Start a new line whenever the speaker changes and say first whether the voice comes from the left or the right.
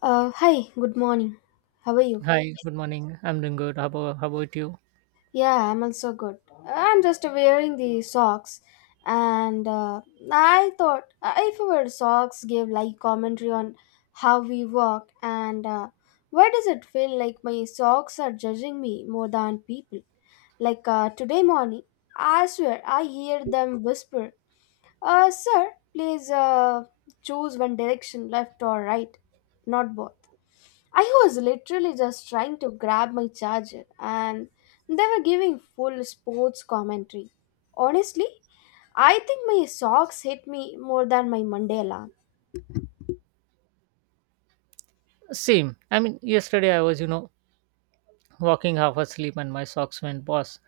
left: Hi, good morning. How are you?
right: Hi, good morning. I'm doing good. How about you?
left: Yeah, I'm also good. I'm just wearing the socks, and I thought if our socks gave like commentary on how we walk, and why does it feel like my socks are judging me more than people? Like today morning, I swear I hear them whisper, "Sir, please choose one direction, left or right, not both." I was literally just trying to grab my charger, and they were giving full sports commentary. Honestly, I think my socks hit me more than my Mandela.
right: Same. I mean, yesterday I was, you know, walking half asleep and my socks went, boss,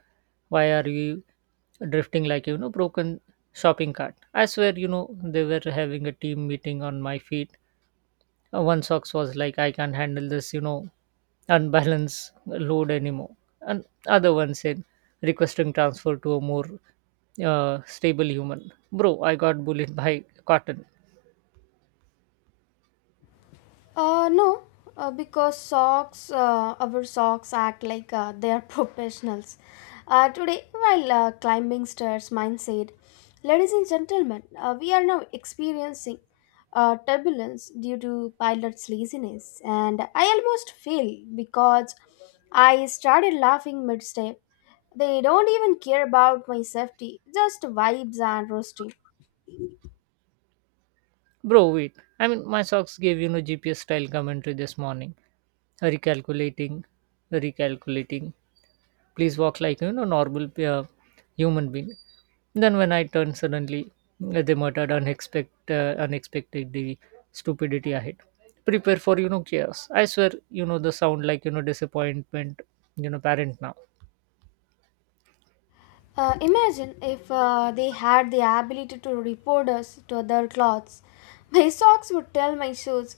right: why are you drifting like, you know, broken shopping cart? I swear, you know, they were having a team meeting on my feet. One socks was like, I can't handle this, you know, unbalanced load anymore. And other one said, requesting transfer to a more stable human. Bro, I got bullied by cotton.
left: No, because socks, our socks act like they are professionals. Today, while climbing stairs, mine said, "Ladies and gentlemen, we are now experiencing turbulence due to pilot's laziness," and I almost fell because I started laughing mid step. They don't even care about my safety, just vibes and roasting.
right: Bro, wait. I mean, my socks gave, you know, GPS style commentary this morning. Recalculating, recalculating. Please walk like, you know, normal human being. Then when I turned suddenly, they muttered unexpected, unexpected the stupidity ahead. Prepare for, you know, chaos. I swear, you know, the sound like, you know, disappointment, you know, parent now.
left: Imagine if they had the ability to report us to other clothes. My socks would tell my shoes,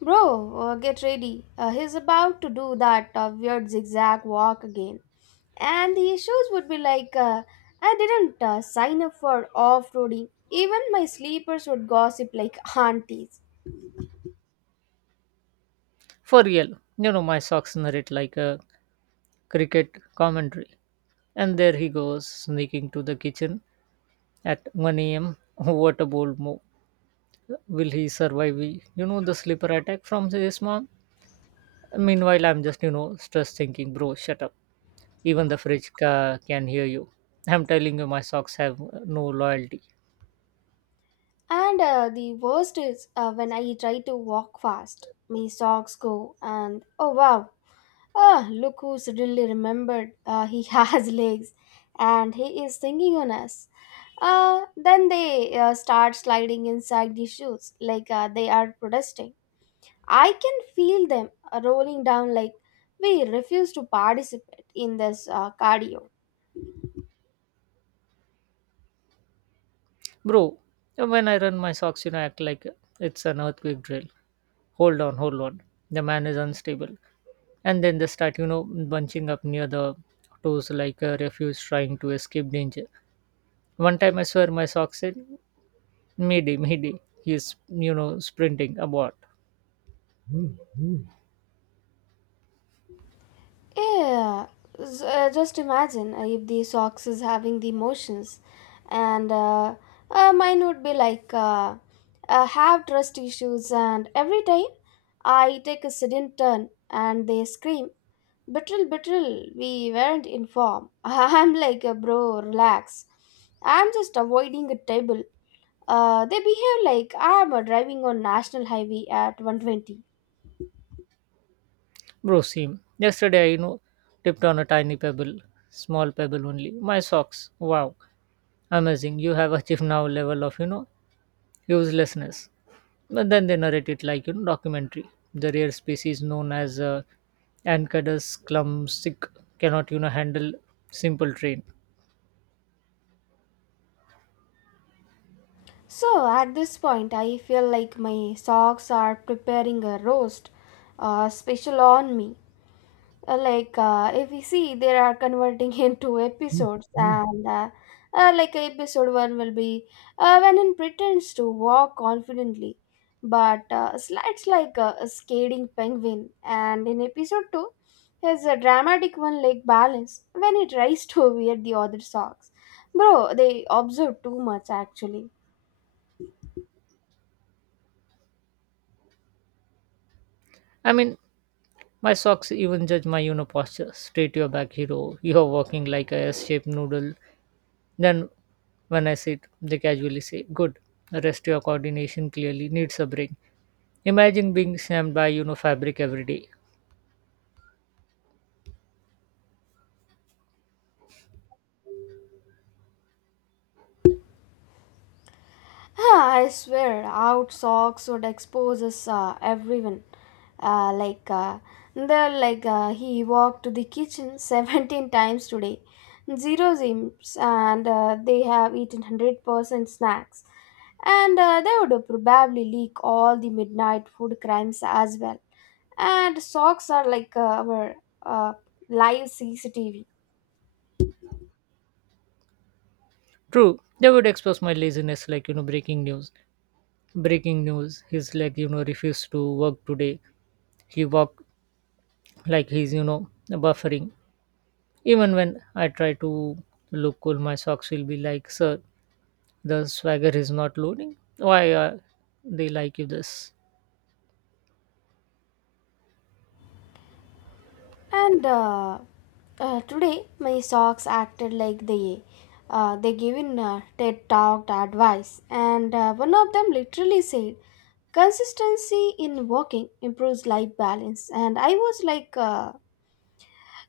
left: "Bro, get ready. He's about to do that weird zigzag walk again." And the shoes would be like, "I didn't sign up for off roading." Even my sleepers would gossip like aunties.
right: For real, you know, my socks narrate like a cricket commentary. And there he goes, sneaking to the kitchen at 1 a.m. What a bold move. Will he survive? We, you know, the slipper attack from his mom? Meanwhile, I'm just, you know, stress thinking, bro, shut up. Even the fridge can hear you. I'm telling you, my socks have no loyalty.
left: And the worst is when I try to walk fast. My socks go, "And oh wow, ah, look who suddenly remembered he has legs and he is thinking on us." Then they start sliding inside the shoes like they are protesting. I can feel them rolling down like, "We refuse to participate in this cardio."
right: Bro, when I run my socks, you know, act like it's an earthquake drill. Hold on, hold on. The man is unstable. And then they start, you know, bunching up near the toes like a refuse trying to escape danger. One time I swear my sock said, mayday, mayday, he's, you know, sprinting about.
left: Yeah, just imagine if the socks is having the emotions, and mine would be like have trust issues, and every time I take a sudden turn and they scream, "Betrayal, betrayal! We weren't informed." I'm like, bro, relax. I'm just avoiding a table. They behave like I'm driving on national highway at 120.
right: Bro, see, yesterday I, you know, tipped on a tiny pebble, small pebble only. My socks, wow, amazing, you have achieved now level of, you know, uselessness. But then they narrate it like, you know, documentary. The rare species known as Ancadus clumsic cannot, you know, handle simple train.
left: So at this point, I feel like my socks are preparing a roast special on me. Like if you see, they are converting into episodes, and like episode one will be when he pretends to walk confidently, but slides like a skating penguin, and in episode two, has a dramatic one-leg balance when he tries to wear the other socks. Bro, they observe too much actually.
right: i mean My socks even judge my, you know, posture. Straight your back, hero. You're walking like a S-shaped noodle. Then when I sit, they casually say, "Good. Rest your coordination clearly needs a break." Imagine being slammed by, you know, fabric every day.
left: Ah, I swear, out socks would exposes everyone. Like the like he walked to the kitchen 17 times today. Zero zims and they have eaten 100% snacks. And they would probably leak all the midnight food crimes as well. And socks are like our uh, live CCTV.
right: True, they would expose my laziness like, you know, breaking news. Breaking news. His leg, you know, refused to work today. He walked like he's, you know, buffering. Even when I try to look cool, my socks will be like, "Sir, the swagger is not loading. Why are they like you this?"
left: And today, my socks acted like they given TED talk advice, and one of them literally said, "Consistency in walking improves life balance." And I was like,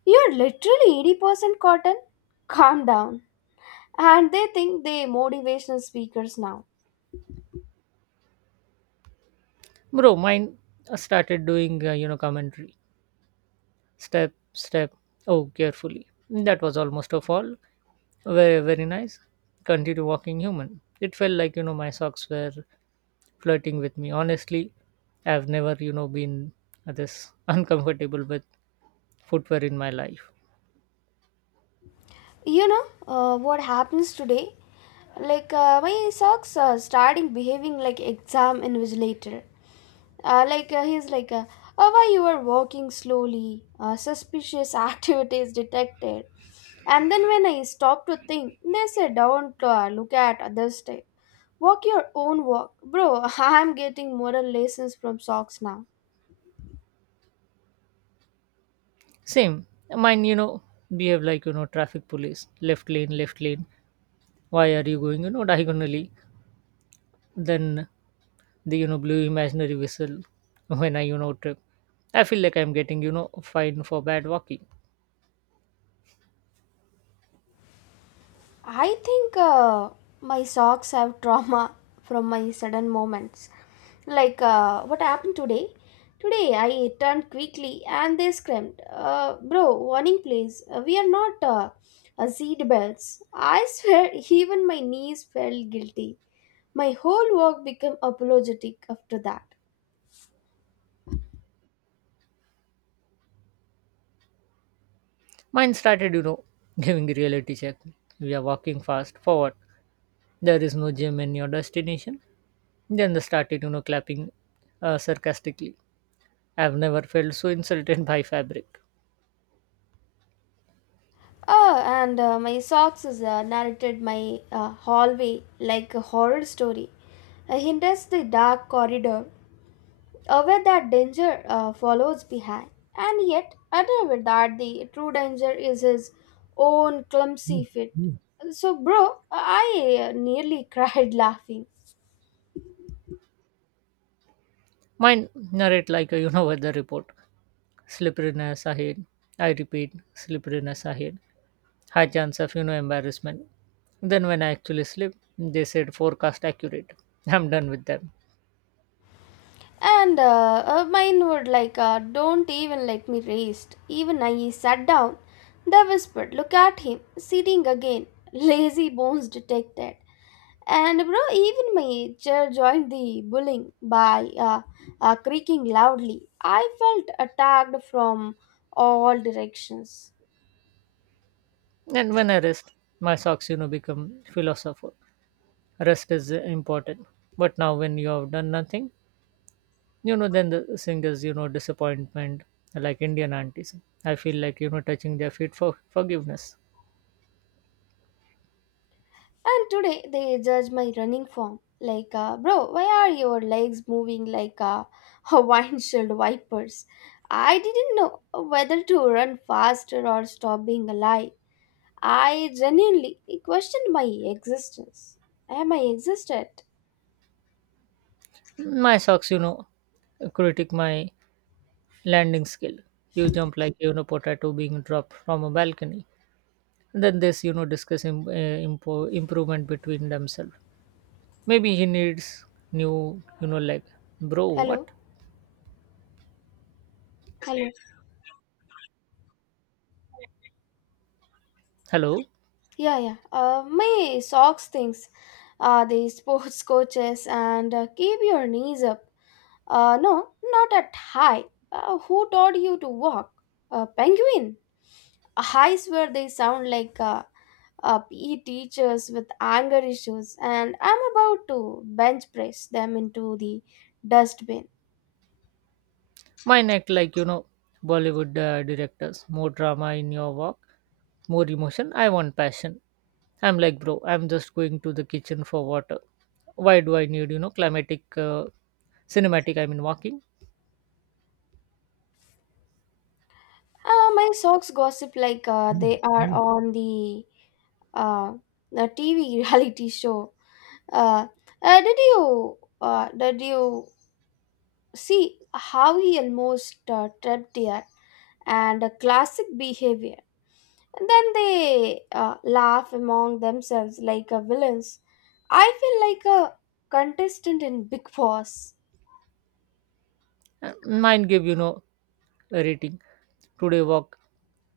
left: "You're literally 80% cotton. Calm down." And they think they motivational speakers now.
right: Bro, mine started doing, you know, commentary. Step, step. Oh, carefully. That was almost a fall. Very, very nice. Continue walking human. It felt like, you know, my socks were flirting with me. Honestly, I've never, you know, been this uncomfortable with footwear in my life.
left: You know what happens today, like my socks are starting behaving like exam invigilator. Like he's like Oh, why you are walking slowly? Suspicious activities detected. And then when I stop to think they say, "Don't look at others' step, walk your own walk." Bro, I'm getting moral lessons from socks now.
right: Same. Mine, you know, behave like, you know, traffic police. Left lane, left lane. Why are you going, you know, diagonally? Than the, you know, blue imaginary whistle when I, you know, trip. I feel like I'm getting, you know, fined for bad walking.
left: I think my socks have trauma from my sudden moments. Like what happened today? Today I turned quickly and they screamed, "Bro, warning please! We are not seat belts." I swear, even my knees felt guilty. My whole work became apologetic after that.
right: Mine started, you know, giving a reality check. We are walking fast forward. There is no gym in your destination. Then they started, you know, clapping sarcastically. I've never felt so insulted by fabric.
left: Oh, and my socks is narrated my hallway like a horror story. "He enters the dark corridor aware that danger follows behind, and yet unaware that the true danger is his own clumsy fit." So, bro, I nearly cried laughing.
right: Mine narrate like a, you know, weather report. Slipperiness ahead. I repeat, slipperiness ahead. High chance of, you know, embarrassment. Then when I actually sleep, they said forecast accurate. I'm done with them.
left: And mine would like, don't even let me rest. Even I sat down. They whispered, "Look at him, sitting again." Lazy bones detected. And bro, even my chair joined the bullying by creaking loudly. I felt attacked from all directions.
right: And when I rest, my socks, you know, become philosopher. Rest is important, but now when you have done nothing, you know, then the thing is, you know, disappointment like Indian aunties. I feel like, you know, touching their feet for forgiveness.
left: And today they judge my running form. Like, bro, why are your legs moving like Hawaiian shield wipers? I didn't know whether to run faster or stop being alive. I genuinely questioned my existence. Am I existed?
right: My socks, you know, critic my landing skill. You jump like, you know, potato being dropped from a balcony. Then this, you know, discuss improvement between themselves. Maybe he needs new, you know, like, bro, what?
left: Hello? Hello.
right: Hello.
left: Yeah, yeah. My socks things. The sports coaches and keep your knees up. No, not at high. Who taught you to walk? A penguin. I swear they sound like PE teachers with anger issues, and I'm about to bench press them into the dustbin.
right: Mine act like, you know, Bollywood directors. More drama in your walk, more emotion, I want passion. I'm like, bro, I'm just going to the kitchen for water. Why do I need, you know, climatic cinematic, walking?
left: My socks gossip like they are on the uh, the TV reality show. Uh, did you see how he almost tripped here, and a classic behavior. And then they laugh among themselves like a villains. I feel like a contestant in Big Boss.
right: Mine give, you know, a rating. Today walk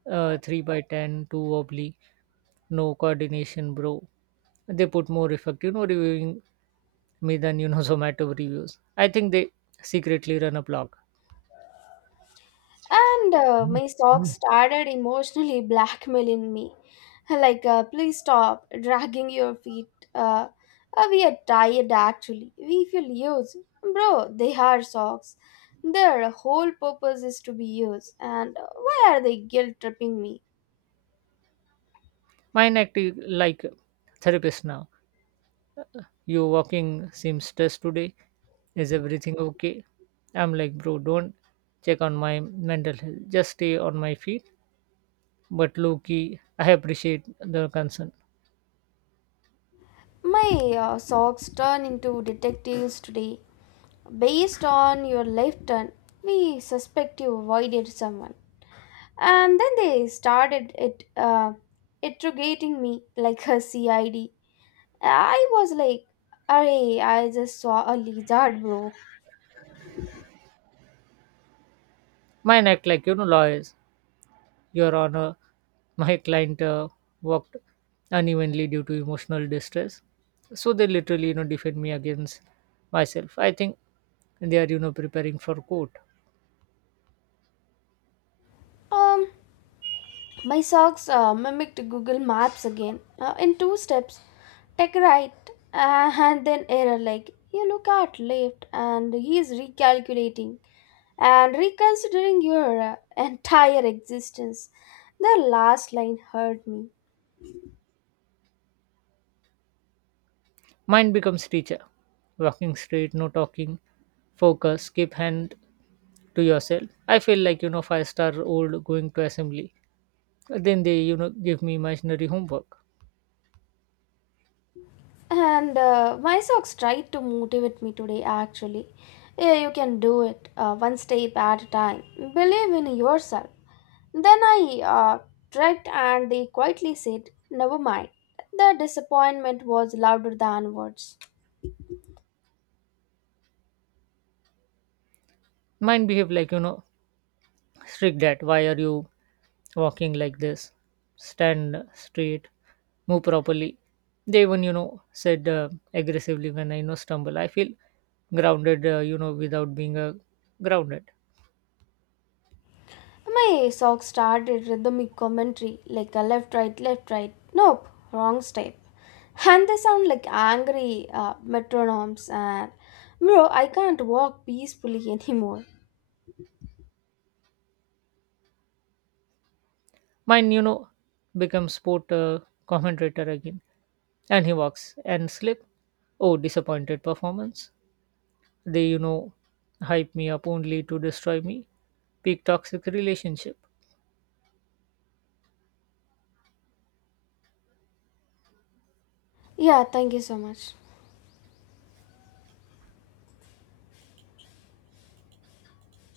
right: three by ten, two wobbly, no coordination, bro. They put more effect, you know, reviewing me than, you know, Zomato reviews. I think they secretly run a blog.
left: And my stalk started emotionally blackmailing me. Like, please stop dragging your feet. Uh, we are tired actually. We feel used. Bro, they are socks. Their whole purpose is to be used. And why are they guilt tripping me?
right: Mine acting like therapist now. You walking seems stressed today. Is everything okay? I'm like, bro, don't check on my mental health. Just stay on my feet. But low key, I appreciate the concern.
left: My socks turn into detectives today. "Based on your left turn, we suspect you avoided someone." And then they started it interrogating me like a cid I D. I was like, "Arey, I just saw a lizard, bro."
right: Mine act like, you know, lawyers. Your Honor, my client walked unevenly due to emotional distress, so they literally, you know, defend me against myself. I think they are, you know, preparing for court.
left: Um, my socks mimicked Google Maps again in two steps. "Take right and then error." Like you look at left, and he is recalculating and reconsidering your entire existence. The last line hurt me.
right: Mine becomes teacher, walking straight, no talking, focus, keep hand to yourself. I feel like, you know, five-star-old going to assembly. Then they, you know, give me imaginary homework.
left: And my socks tried to motivate me today, actually. "Yeah, you can do it, one step at a time. Believe in yourself." Then I tried, and they quietly said, "Never mind." The disappointment was louder than words.
right: Mine behave like, you know, strict, that why are you walking like this, stand straight, move properly. They even, you know, said aggressively. When I, you know, stumble, I feel grounded you know, without being grounded.
left: My socks started rhythmic commentary, like a left, right, left, right. Nope, wrong step. And they sound like angry metronomes, and bro, I can't walk peacefully anymore.
right: Mine, you know, becomes sport commentator again. And he walks and slip, oh, disappointed performance. They, you know, hype me up only to destroy me. Peak toxic relationship.
left: Yeah, thank you so much.